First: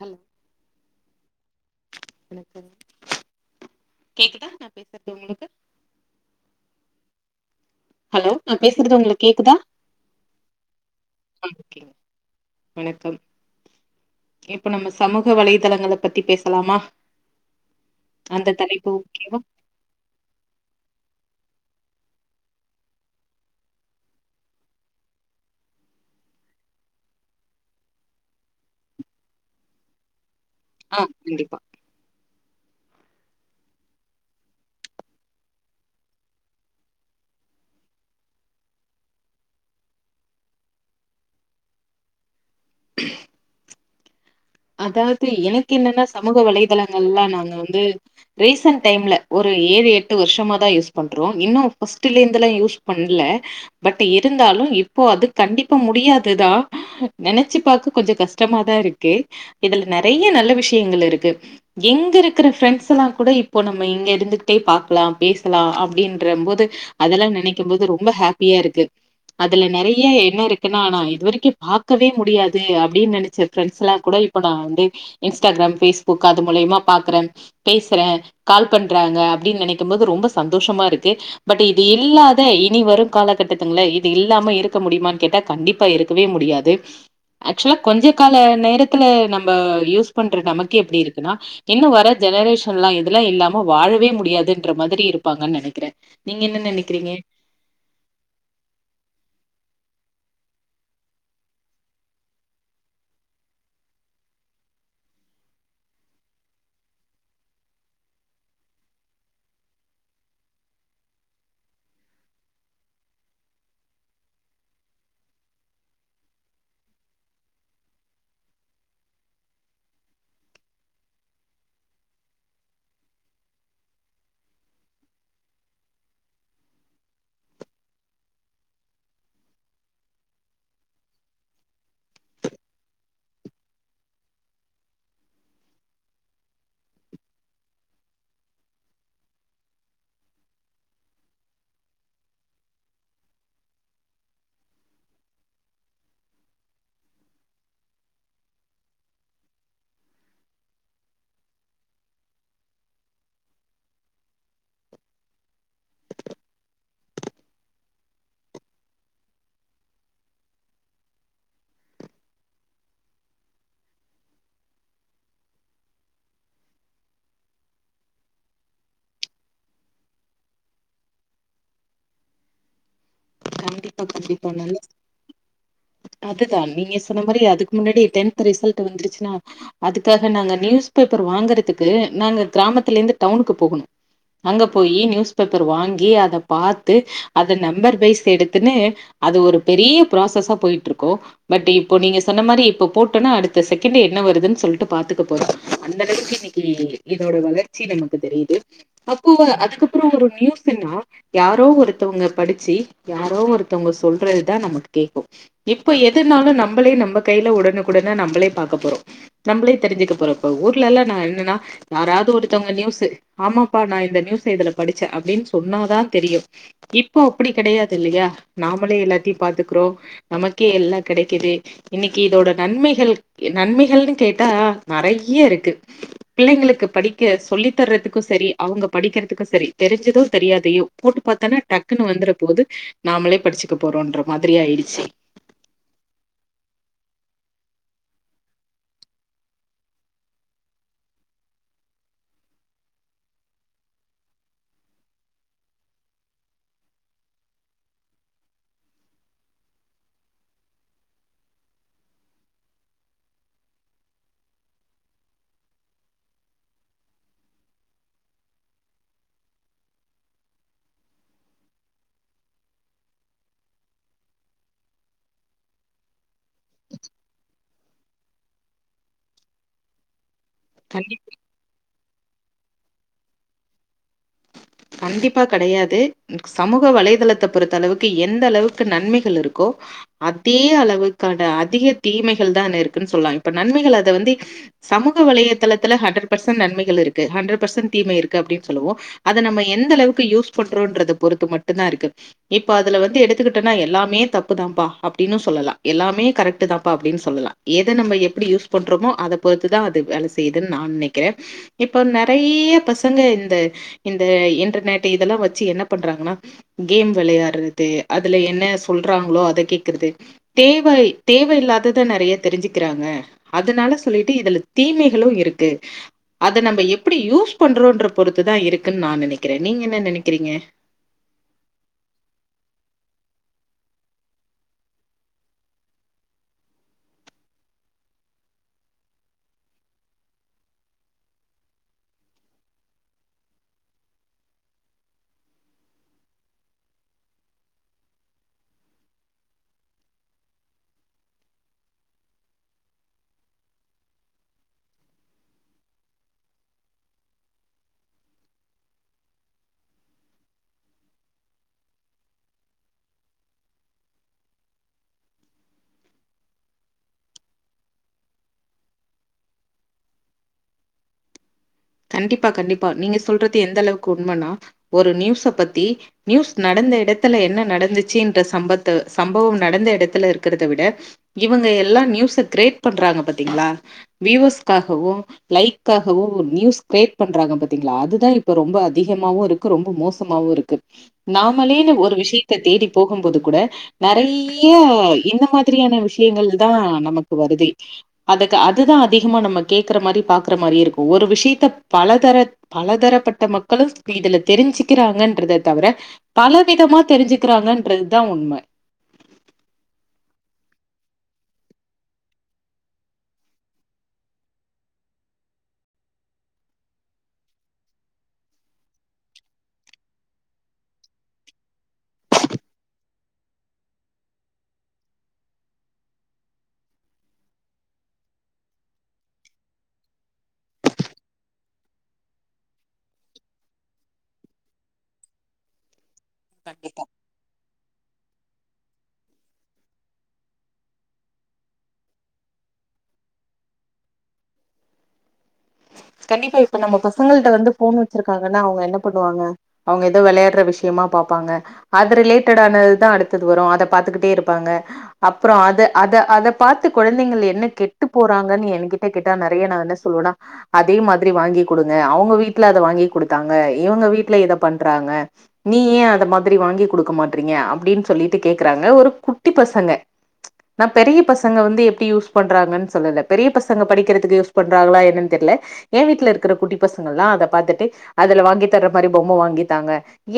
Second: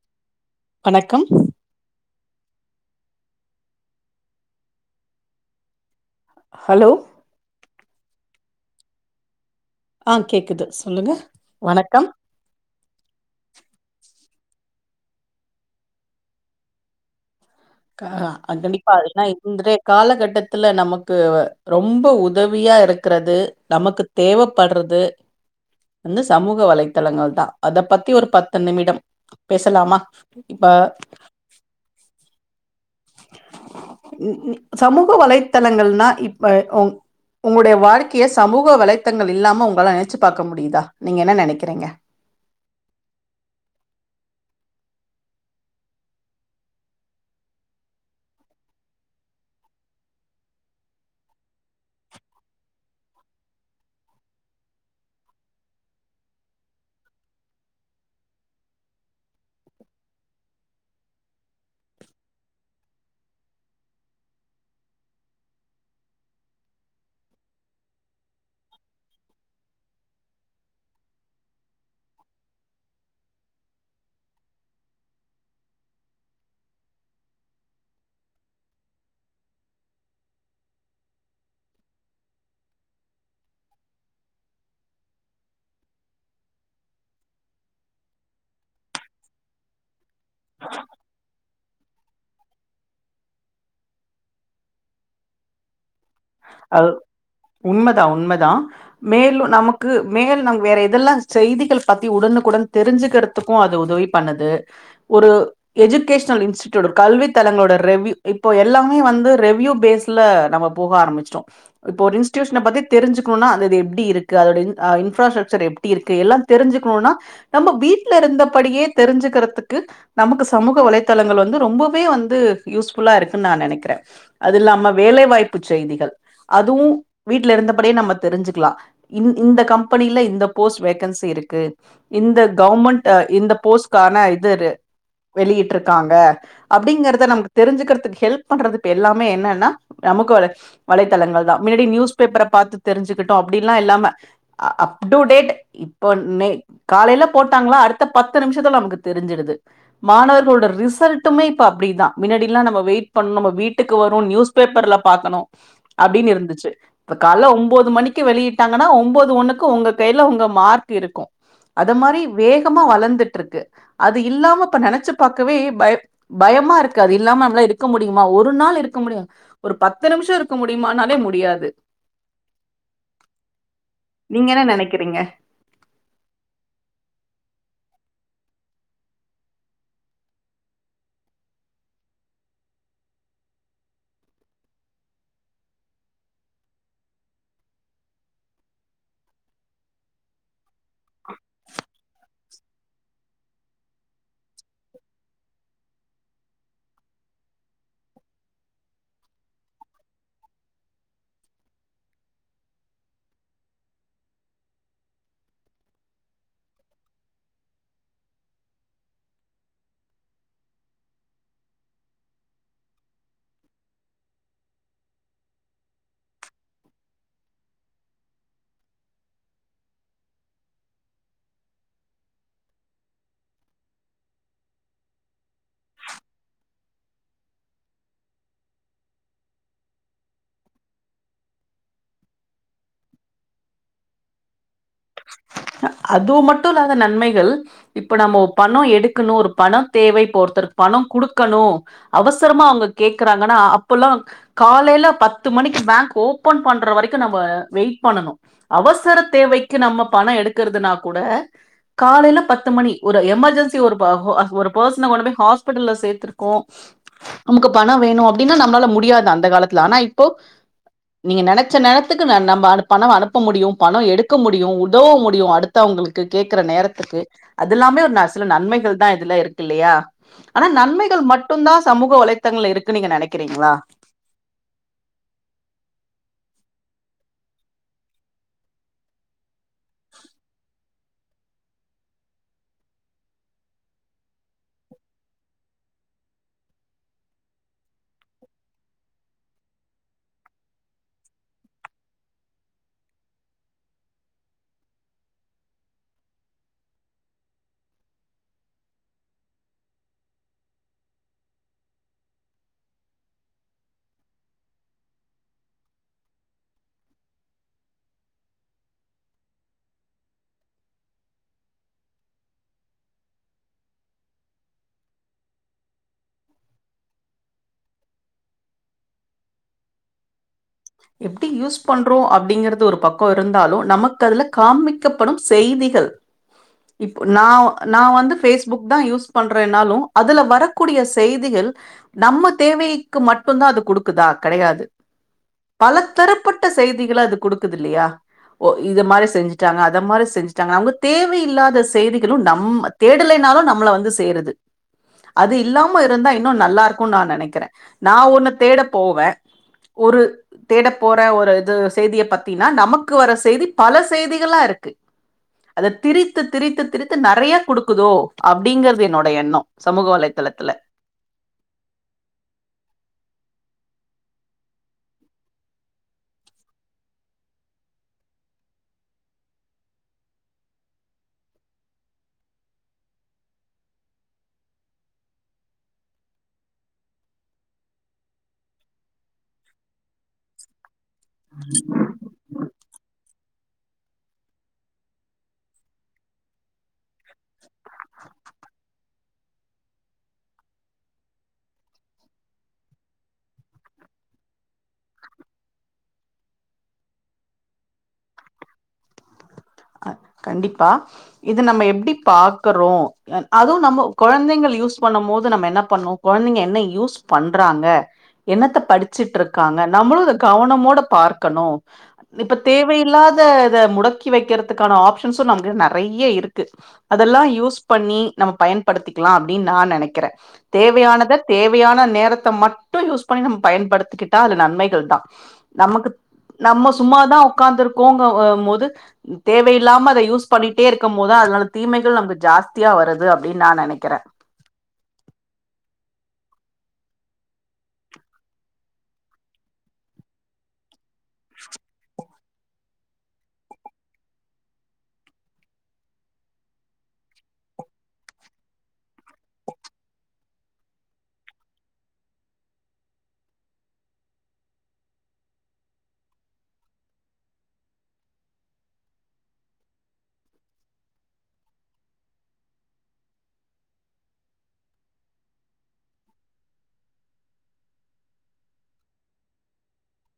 Hello வணக்கம் வணக்கம் கேக்குதா நான் பேசுறது உங்களுக்கு ஹலோ ஹலோ நா பேசுறது உங்களுக்கு கேக்குதா ஆஹ் கேக்குது சொல்லுங்க ஓகேங்க வணக்கம் வணக்கம் இப்ப நம்ம சமூக வலைதளங்கள பத்தி பேசலாமா ஆஹ அந்த தலைப்பு கண்டிப்பா அதல்லா ஓகேவா இன்றைய காலகட்டத்துல நமக்கு ரொம்ப உதவியா இருக்கிறது நமக்கு தேவைப்படுறது அந்து சமூக வலைத்தளங்கள் தான் அத பத்தி ஒரு பத்து நிமிடம் பேசலாமா இப்ப ஆஹ் கண்டிப்பா சமூக வலைத்தளங்கள்னா இப்ப உங்களுடைய வாழ்க்கைய சமூக வலைத்தங்கள் இல்லாம உங்களால நினைச்சு பார்க்க முடியுதா நீங்க என்ன நினைக்கிறீங்க அதாவது எனக்கு என்னன்னா சமூக வலைதளங்கள் எல்லாம் நாங்க வந்து ரீசன்ட் டைம்ல ஒரு ஏழு எட்டு வருஷமா தான் யூஸ் பண்றோம் இன்னும் பஸ்ட்டுலே இருந்துல்லாம் யூஸ் பண்ணல பட் இருந்தாலும் இப்போ அது கண்டிப்பா முடியாதுதான் நினைச்சு பாக்க கொஞ்சம் கஷ்டமாதான் இருக்கு இதுல நிறைய நல்ல விஷயங்கள் இருக்கு எங்க இருக்கிற ஃப்ரெண்ட்ஸ் எல்லாம் கூட இப்போ நம்ம இங்க இருந்துட்டே பாக்கலாம் பேசலாம் அப்படின்ற போது அததெல்லாம் நினைக்கும் போது ரொம்ப ஹாப்பியா இருக்கு அதுல நிறைய என்ன இருக்குன்னா ஆனா இது வரைக்கும் பாக்கவே முடியாது அப்படின்னு நினைச்ச பிரெண்ட்ஸ் எல்லாம் இப்ப நா வந்து இன்ஸ்டாகிராம் பேஸ்புக் அது மூலியமா பாக்குறேன் பேசுறேன் கால் பண்றாங்க அப்படின்னு நினைக்கும் போது ரொம்ப சந்தோஷமா இருக்கு பட் இது இல்லாத இனி வரும் காலகட்டத்து இது இல்லாம இருக்க முடியுமனு கேட்டா கண்டிப்பா இருக்கவே முடியாது ஆக்சுவலா கொஞ்ச கால நேரத் துல நம்ம யூஸ் பண்ற நமக்கே இப்படி இருக்குன்னா இன்னும் வர ஜெனரேஷன்லாம் இததெல்லாம் இல்லாம வாழவே முடியாதுன்ற மாதிரி இருப்பாங்கன்னு நினைக்கிறேன் அஹ உண்மைதான் உண்மைதான் மேலும் நமக்கு மேல் வேற இததெல்லாம் செய்திகள் பத்தி உடனுக்குடன் தெரிஞ்சுக்கிறதுக்கு அது உதவி பண்ணுது ஒரு எஜுகேஷ்னல் இன்ஸ்டிட்யூட் கல்வி தளங்களோட ரிவியூ இப்ப எல்லாமே வந்து ரிவியூ பேஸ்ல போக ஆரம்பிச்சிடோம் இப்ப ஒரு இன்ஸ்டியூஷன பத்தி தெரிஞ்சுக்கனுனா அது எப்பிடி இருக்கு அதோட இன்ராசெக்ஷன் எப்பிடி இருக்கு தெரிஞ்சுக்கனுனா நம்ம வீட்டுல இருந்தபடியே தெரிஞ்சுக்கிறதுக்கு நமக்கு சமூக வலைதளங்கள் வந்து ரொம்ப வந்து யூஸ்புள்ளா இருக்கு நினைக்கிறேன் அது இல்லாம வேலை வாய்ப்பு செய்திகள் அதுவும் வீட்ல இருந்தபடியே நம்ம தெரிஞ்சுக்கலாம் இந்த கம்பெனில இந்த கோர்ஸ் வேக்கன்சி இருக்கு இந்த கவர்மெண்ட் இந்த போஸ்கான இது வெளியிட்டு இருக்காங்க அப்படிங்கிறத நமக்கு தெரிஞ்சுக்கக்கு கெல்ப் பண்றது எல்லாமே என்னன்னா சமூக வலைத்தளங்கள் தான் முன்னாடி நியூஸ் பேப்பர் பாத்து தெரிஞ்சுகிட்டோம் அப்படியெல்லாம் இல்லாம அப் டு டேட் இப்ப என்ன இன்னக்கி காலையில போட்டாங்களா அடுத்த பத்து நிமிஷத்துல நமக்கு தெரிஞ்சிருது மாணவர்களோட ரிசல்ட்டுமே இப்ப அப்டிதான் முன்னாடியெல்லாம் வெயிட் பண்ணனும் நம்ம வீட்டுக்கு வரும் நியூஸ் பேப்பர்ல பாக்கணும் அப்பிடின்னு இருந்துச்சு இப்ப கால்ல ஒன்பது மணிக்கு வெளியிட்டாங்கன்னா ஒன்பது ஒண்ணுக்கு உங்க கையில உங்க மார்க் இருக்கும் அத மாரி வேகமா வளர்ந்துட்டு இருக்கு அது இல்லாம இப்ப நினைச்சு பாக்கவே பய பயமா இருக்கு அது இல்லாம நம்மள இருக்க முடியுமா ஒரு நாள் இருக்க முடியும் ஒரு பத்து நிமிஷம் முடியுமானாலே முடியாது கண்டிப்பா நீங்க கண்டிப்பா என்ன நல்லது நெனைக்கிறீங்க அதுதான் நீங்க சொன்ன மாரி அதுக்கு முன்னடி டென்த் ரிசல்ட் வந்துருச்சுனா அதுக்காக நாங்க நியூஸ் பேப்பர் வாங்கறதுக்கு நாங்க கிராமத்துல இருந்து டவுனுக்கு போகணும் அங்க போய் நியூஸ் பேப்பர் வாங்கி அதை பாத்து அத நம்பர் வைஸ் எடுத்துன்னு அது ஒரு பெரிய ப்ராசஸா போயிட்டு இருக் கோ பட் இப்போ நீங்க சொ சொன்ன மாரி இப்ப போட்டோம்னா அடுத்த செகண்ட் என்ன வருதுன்னு சொல்லிட்டு பாத்துக்க போறோம் அந்தளவுக்கு இன்னைக்கு இதோட வளர்ச்சி நமக்கு தெரியுது அப்போ அதுக்கப்புறம் ஒரு நியூஸ்னா யாரோ ஒருத்தவங்க படிச்சி யாரோ ஒருத்தவங்க சொல்றது தான் நமக்கு கேட்கும் இப்போ எதுனாலும் நம்மளே நம்ம கையில உடனுக்குடனே நம்மளே பாக்க போறோம் நம்மளே தெரிஞ்சுக்க போறோம் இப்ப ஊர்ல எல்லாம் நான் என்னன்னா யாராவது ஒருத்தவங்க நியூஸ் ஆமாப்பா நான் இந்த நியூஸ் இதுல படிச்சேன் அப்படின்னு சொன்னாதான் தெரியும் இப்போ அப்படி கிடையாது இல்லையா நாமளே எல்லாத்தையும் பாத்துக்கறோம் நமக்கே எல்லாம் கிடைக்குது இன்னைக்கு இதோட நன்மைகள் நன்மைகள்னு கேட்டா நெறைய இருக்கு பிள்ளைங்களுக்கு படிக்க சொல்லி தர்றதுக்கும் சரி அவங்க படிக்கிறதுக்கும் சரி தெரிஞ்சதும் தெரியாதையோ போட்டு பாத்தன்னா டக்குன்னு வந்துற போது நாமளே படிச்சுக்க போறோம்ன்ற மாதிரி ஆயிடுச்சு அது மட்டும் இல்லாத நன்மைகள் இப்ப நம்ம பணம் எடுக்கணும் ஒரு பணம் தேவை இப்போ ஒருத்தருக்கு பணம் குடுக்கணும் அவசரமா அவங்க கேக்குறாங்கன்னா அப்பல்லாம் காலையில பத்து மணிக்கு பேங்க் ஓபன் பண்ற வரைக்கும் நம்ம வெயிட் பண்ணணும் அவசர தேவை நம்ம பணம் எடுக்கிறதுனா கூட காலில பத்து மணி ஒரு எமர்ஜென்சி ஒரு ஒரு ப ஃபஸ்சன கொண்டு போய் ஹாஸ்பிடல் சேர்த்திருக்கோம் நமக்கு பணம் வேணும் அப்படின்னா நம்மளால முடியாது அந்த காலத்துல ஆனா இப்போ நீங்க நினைச்ச நேரத்துக்கும பணம் அனுப்ப முடியும் பணம் எடுத்து இருக்க முடியும் உதவ முடியும் அடுத்தவங்களுக்கு கேக்குற நேரத்துக்கு அதுல்லாமே ஒரு ந சில நன்மைகள் தான் இதுல இருக்கு இல்லையா ஆனா கண்டிப்பா நன்மைகள் மட்டும்தான் சமூக வலைத் புத்தகங்கள்ல இருக்குனு நீங்க நினைக்கிறீங்களா கண்டிப்பா கிடையாது சமூக வலைதளத்தை பொறுத்த அளவுக்கு எந்த அளவுக்கு நன்மைகள் இருக்கோ அதே அளவுக்கான அதிக தீமைகள் தான் இருக்குன்னு சொல்லலாம் இப்ப நன்மைகள் அத வந்து சமூக வலைையதளத்துல ஹண்ட்ரட் பர்சன்ட் நன்மைகள் இருக்கு ஹண்ட்ரட் பர்சன்ட் தீமை இருக்கு அப்படின்னு சொல்லுவோம் அதை நம்ம எந்த அளவுக்கு யூஸ் பண்றோம்ன்றத பொறுத்து மட்டும் தான் இருக்கு இப்ப அதுல வந்து எடுத்துக்கிட்டோனா எல்லாமே தப்புதான்ப்பா அப்படின்னு சொல்லலாம் எல்லாமே கரெக்ட்டு தான்ப்பா அப்படின்னு சொல்லலாம் எதை நம்ம எப்படி யூஸ் பண்றோமோ அதை பொறுத்துதான் அது வேலை செய்யுதுன்னு நான் நினைக்கிறேன் இப்ப நிறைய பசங்க இந்த இந்த இன்டர்நெட் இதெல்லாம் வச்சு என்ன பண்றாங்கன்னா கேம் விளையாடுறது அதுல என்ன சொல்றாங்களோ அதை கேக்றது தேவை தேவையில்லாத நிறைய தெரிஞ்சுக்கிறாங்க அதனால சொல்லிட்டு இதுல தீமைகளும் இருக்கு அதை நம்ம எப்படி யூஸ் பண்றோம்ன்ற பொறுத்து தான் இருக் நான் நினைக்கிறேன் நீங்க என்ன நினைக்கிறீங்க எப்படி யூஸ் பண்றோம் அப்படிங்கிறது ஒரு பக்கம் இருந்தாலும் நமக்கு அதுல காமிக்கப்படும் செய்திகள் இப்போ நான் நான் வந்து பேஸ்புக் தான் யூஸ் பண்றேன்னாலும் அதுல வரக்கூடிய செய்திகள் நம்ம தேவைக்கு மட்டும் தான் அது குடுக்குதா கிடையாது பல தரப்பட்ட செய்திகளை அது கொடுக்குது இல்லையா ஓ இது மாரி செஞ்சுட்டாங்க அதை மாரி செஞ்சட்டாங்க நங்க தேவையில்லாத செய்திகளும் நம்ம தேடலைனாலும் நம்மள வந்து சேருது அது இல்லாம இருந்தா இன்னும் நல்லா இருக்கும்னு நான் நினைக்கிறேன் நான் ஒன்னு தேட போவேன் ஒரு தேட போற ஒரு இது செய்தியை பத்தின்னா நமக்கு வர செய்தி பல செய்திகளா இருக்கு அத திரித்து திரித்து திரித்து நிறைய குடுக்குதோ அப்படிங்கறிறது என்னோட எண்ணம் சமூக வலைத்தளத்துல கண்டிப்பா கண்டிப்பா நீங்க சொல்றது எந்த அளவுக்கு உண்மைன்னா ஒரு நியூஸ பத்தி நியூஸ் நடந்த இடத்துல என்ன நடந்துச்சுன்ற சம்பத்த சம்பவம் நடந்த இடத்துல இருக்கத விட இவங்க எல்லாம் நியூஸ கிரேட் பண்றாங்க பாத்தீங்களா வியுஸ்காகவும் லைக்காகவும் நியூஸ் கிரியேட் பண்றாங்க பாத்தீங்களா அதுதான் இப்ப ரொம்ப அதிகமாவும் இருக்கு ரொம்ப மோசமாவும் இருக்கு நாமளேன்னு ஒரு விஷயத்த தேடி போகும்போது கூட நிறைய இந்த மாதிரியான விஷயங்கள் தான் நமக்கு வருது அதுக்கு அதுதான் அதிகமா நம்ம கேக்குற மாரி பாக்குற மாரி இருக்கும் ஒரு விஷயத்த பல தர பலதரப்பட்ட மக்களும் இதுல தெரிஞ்சுக்கிறாங்கன்றத தவிர பல விதமா தெரிஞ்சுக்கிறாங்கன்றது தான் உண்மை கண்டிப்பா இத நம்ம எப்படி பாக்கறோம் அதுவும் நம்ம குழந்தைங்கள் யூஸ் பண்ணும் போது நம்ம என்ன பண்ணோம் குழந்தைங்க என்ன யூஸ் பண்றாங்க என்னத்த படிச்சுட்டு இருக்காங்க நம்மளும் இத கவனமோட பார்க்கணும் இப்ப தேவையில்லாத இத முடக்கி வைக்கிறதுக்கான ஆப் சோ நெறைய இருக்கு அதெல்லாம் யூஸ் பண்ணி நம்ம பயன்படுத்திக்கலாம் அப்படின்னு நான் நினைக்கிறேன் தேவையானத தேவையான நேரத்தை மட்டும் யூஸ் பண்ணி நம்ம பயன்படுத்திக்கிட்டா அது நன்மைகள் தான் நமக்கு நம்ம கண்டிப்பா. சும்மாதான் உட்காந்துருக் தூங்க வம் போது தேவையில் இல்லாம அதை யூஸ் பண்ணிட்டே இருக்கும் போது தான் தீமைகள் நமக்கு ஜாஸ்தியா வருது அப்பிடின்னு நான் நினைக்கிறேன் கண்டிப்பா இப்ப நம்ம பசங்களிட்ட வந்து போன் வச்சிருக்காங்கன்னா அவங்க என்ன பண்ணுவாங்க அவங்க ஏதோ விளையாடுற விஷயமா பாப்பாங்க அது ரிலேட்டட ஆனதுதான் அடுத்தது வரும் அத பாத்துக்கிட்டே இருப்பாங்க அப்புறம் அத அத அதை பாத்து குழந்தைகள் என்ன கெட்டு போறாங்கன்னு என என்கிட்ட கேட்டா நிறைய நான் என்ன சொல்லுவேன்னா அதே மாதிரி வாங்கி குடுங்க அவங்க வீட்டுல அதை வாங்கி குடுத்தாங்க இவங்க வீட்டுல இத பண்றாங்க நீ ஏன் அதை மாதிரி வாங்கி குடுக்க மாட்டறீங்க அப்படின்னு சொல்லிட்டு கேக்குறாங்க ஒரு குட்டி பசங்க நான் பெரிய பசங்க வந்து எப்படி யூஸ் பண்றாங்கன்னு சொல்லல பெரிய பசங்க படிக்கிறதுக்கு யூஸ் பண்றாங்களா என்னன்னு தெரியல ஏன் வீட்டுல இருக்கிற குட்டி பசங்கள் எல்லாம் அதை பாத்துட்டு அதுல வாங்கி தர்ற மாரி பொம்மை வாங்கித்தாங்க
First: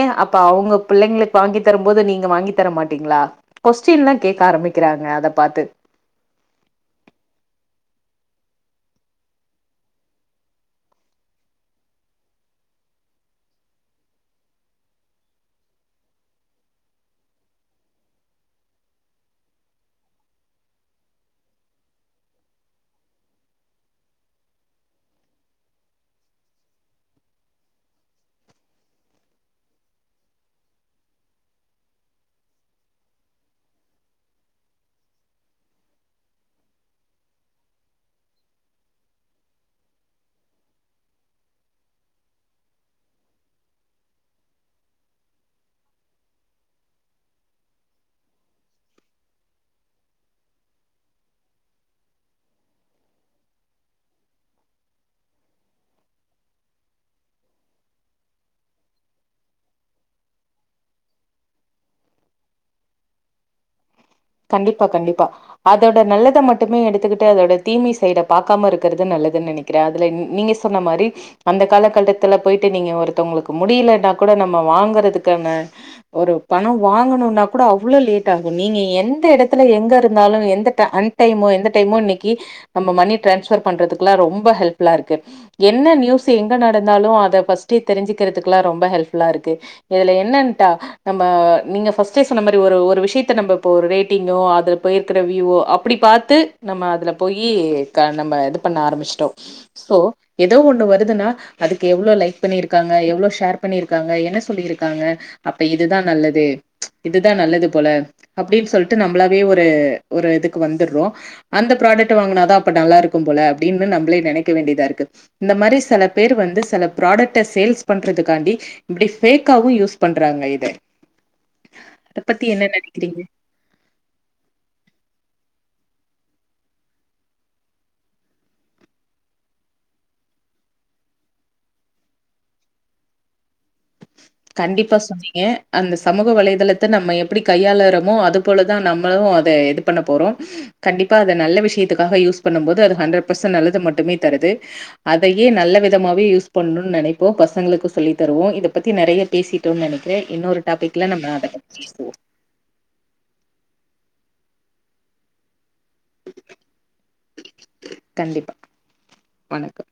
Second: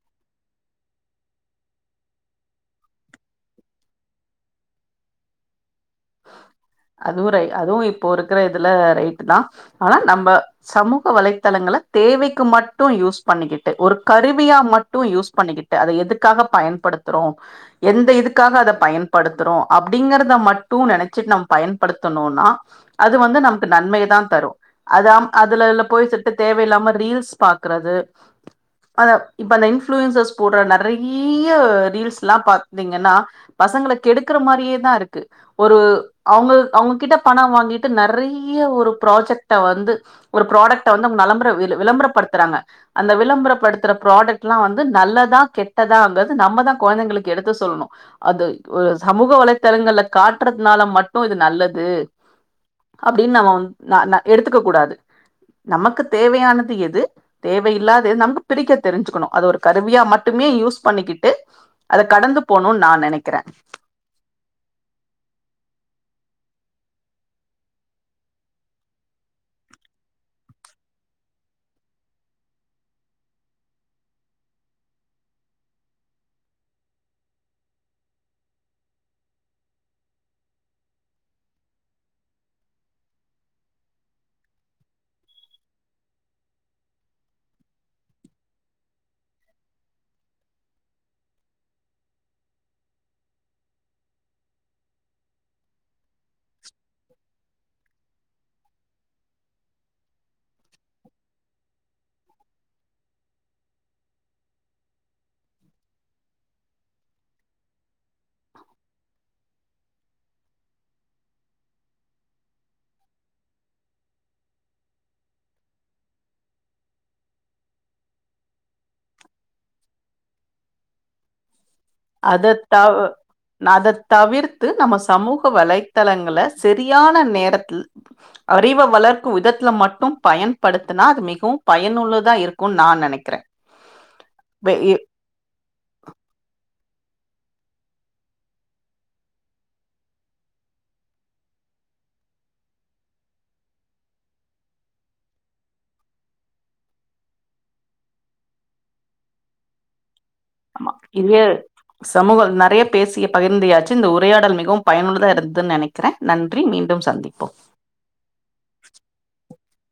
ஏன் அப்ப அவங்க பிள்ளைங்களுக்கு வாங்கி தரும் போது நீங்க வாங்கி தர மாட்டீங்கிளா கொஸ்டின் எலாம் கேக்க ஆரம்பிக்கிறாங்க அத பார்த்து அதுவும் அதுவும் இப்போ இருக்கற இதுல ரைட் தான் ஆனா நம்ம சமூக வலைத்தளங்களை தேவைக்கு மட்டும் யூஸ் பண்ணிக்கிட்டு ஒரு கருவியா மட்டும் யூஸ் பண்ணிக்கிட்டு அதை எதுக்காக பயன்படுத்துறோம் எந்த இதுக்காக அதை பயன்படுத்துறோம் அப்படிங்கறத மட்டும் நினைச்சிட்டு நம்ம பயன்படுத்தணும்னா அது வந்து நமக்கு நன்மையதான் தரும் அத அதுல போயிட்டு தேவையில்லாம ரீல்ஸ் பாக்குறது அந்த இப்ப அந்த இன்ஃப்ளூயன்சஸ் போடுற நிறைய ரீல்ஸ் எல்லாம் பாத்தீங்கன்னா பசங்களை கெடுக்கற மாரியேதான் இருக்கு ஒரு அவங்க அவங்ககிட்ட பணம் வாங்கிட்டு நிறைய ஒரு ப்ராஜெக்டை வந்து ஒரு ப்ராடக்ட்ட வந்துங்க விளம்பர விளம்பரப்படுத்துறாங்க அந்த விளம்பரப்படுத்துற ப்ராடக்ட் எல்லாம் வந்து நல்லதான் கெட்டதாங்கிறது நம்மதான் குழந்தைங்களுக்கு எடுத்து சொல்லணும் அது சமூக வலைத்தளங்கள்ல காட்டுறதுனால மட்டும் சோ இது நல்லது அப்படின்னு நம்ம வந்து ந ந எடுத்துக்க கூடாது நமக்கு தேவையானது எது தேவையில்லாத எது நமக்கு பிரிக்க தெரிஞ்சுக்கணும் அது ஒரு கருவியா மட்டுமே யூஸ் பண்ணிக்கிட்டு அத கடந்து போணும்னு நா நினைக்கிறேன் கண்டிப்பா கண்டிப்பா அதோட நல்லத மட்டுமே எடுத்துக்கிட்டு அதோட தீமை சைட பாார்கக்காம இருக்கறது நல்லதுன்னு நினைக்கிறேன் அதுல நீங்க சொன்ன மாரி அந்த காலகட்டத்துல போயிட்டு நீங்க ஒருத்தவங்களுக்கு முடியலன்னா கூட நம்ம வாங்கறதுக்கான ஒரு பணம் வாங்கணும்னா கூட அவ்வளவு லேட் ஆகும் நீங்க என் ந்த இடத்துல எங்க இருந்தாலும் எந்த டை அன் டைம்மோ எந்த டைமே இன்னைக்கு நம்ம மணி டிரான்ஸ்பர் பண்றதுக்குல ரொம்ப ஹப்ல்லா இருக்கு என்ன நியூஸ் எங்க நடந்தாலும் அத ஃபர்ஸ்டே தெரிஞ்சுக்கிறதுக்கெல்லாம் ரொம்ப ஹெல்ப்பூல்லா இருக்குதுல இதுல என்னடா நீங்க ஃபர்ஸ்டே சொன்ன மாதிரி ஒரு ஒரு விஷயத்த நம்மப்ப ஒரு ரே டிங்கே அதுல போயிக்க வியூ அப்படி பார்த்து நம்ம அதுல போயி க நம்ம இது பண்ண ஆரம்பிச்சுட்டோம் சோ எதோ ஒண்ணு வருதுன்னா அதுக்கு எவ்ளோ லைக் பண்ணிருக்காங்க எவ்ளோ ஷேர் பண்ணி இருக்காங்க என்ன சொல்ல இருக்காங்க அப்ப இதுான் நல்லது இதுதான் நல்லது போல அப்படின்னு சொல் டு நம்மளாவே ஒரு ஒரு இதுக்கு வந்துடுறோம் அந்த ப்ராடக்ட் வாங்கினாதான் அப்ப நல்லா இருக்கும் போல அப்படின்னு நம்மள நினைக்க வேண்டியதா இருக்கு இந்த மாரி சில பேர் வந்து சில புராடக்ட சேல்ஸ் பண்றதுக்காண்டி இப்படி ஃபேக்காவும் யூஸ் பண்றாங்க இத அத பத்தி என்ன நினைக்கிறீங்க அத தவிர்த்து நம்ம சமூக வலைத்தளங்க சரியான நேரத்து அறிவை வளர்க்கும் விதத்துல மட்டும் பயன்படுத்தினா அது மிகவும் பயனுள்ளதா இருக்கும்னு நா நினைக்கிறே கண்டிப்பா சொன்னீங்க அந்த சமூக வலைதள ந்த நம்ம எப்படி கையாளறோமோ அதுபோலதான் நம்மளும் அத இது பண்ண போறோம் கண்டிப்பா அத நல்ல விஷயத்துக்காக யூஸ் பண்ணும் போது அது ஹண்டரட் பர்சன்ட் நல்லது மட்டுமே தருது அதையே நல்ல விதமாவே யூஸ் பண்ணனு நினைப்போம் பசங்களுக்கு சொல்லி தருவோம் இது இத பத்தி நிறைய பேசிட்டோம்னு நினைக்கன் ஆமா இதே சமூகம் நிறைய பேசிய பகிர்ந்தாச்சு இந்த ஊ உரையாடல் மிகவும் பயனுள்ளதா இருந்ததுன்னு நினக்க இருக்கிறேன் நன்றி மீண்டும் சந்திப்போம் கண்டிப்பா. வணக்கம்.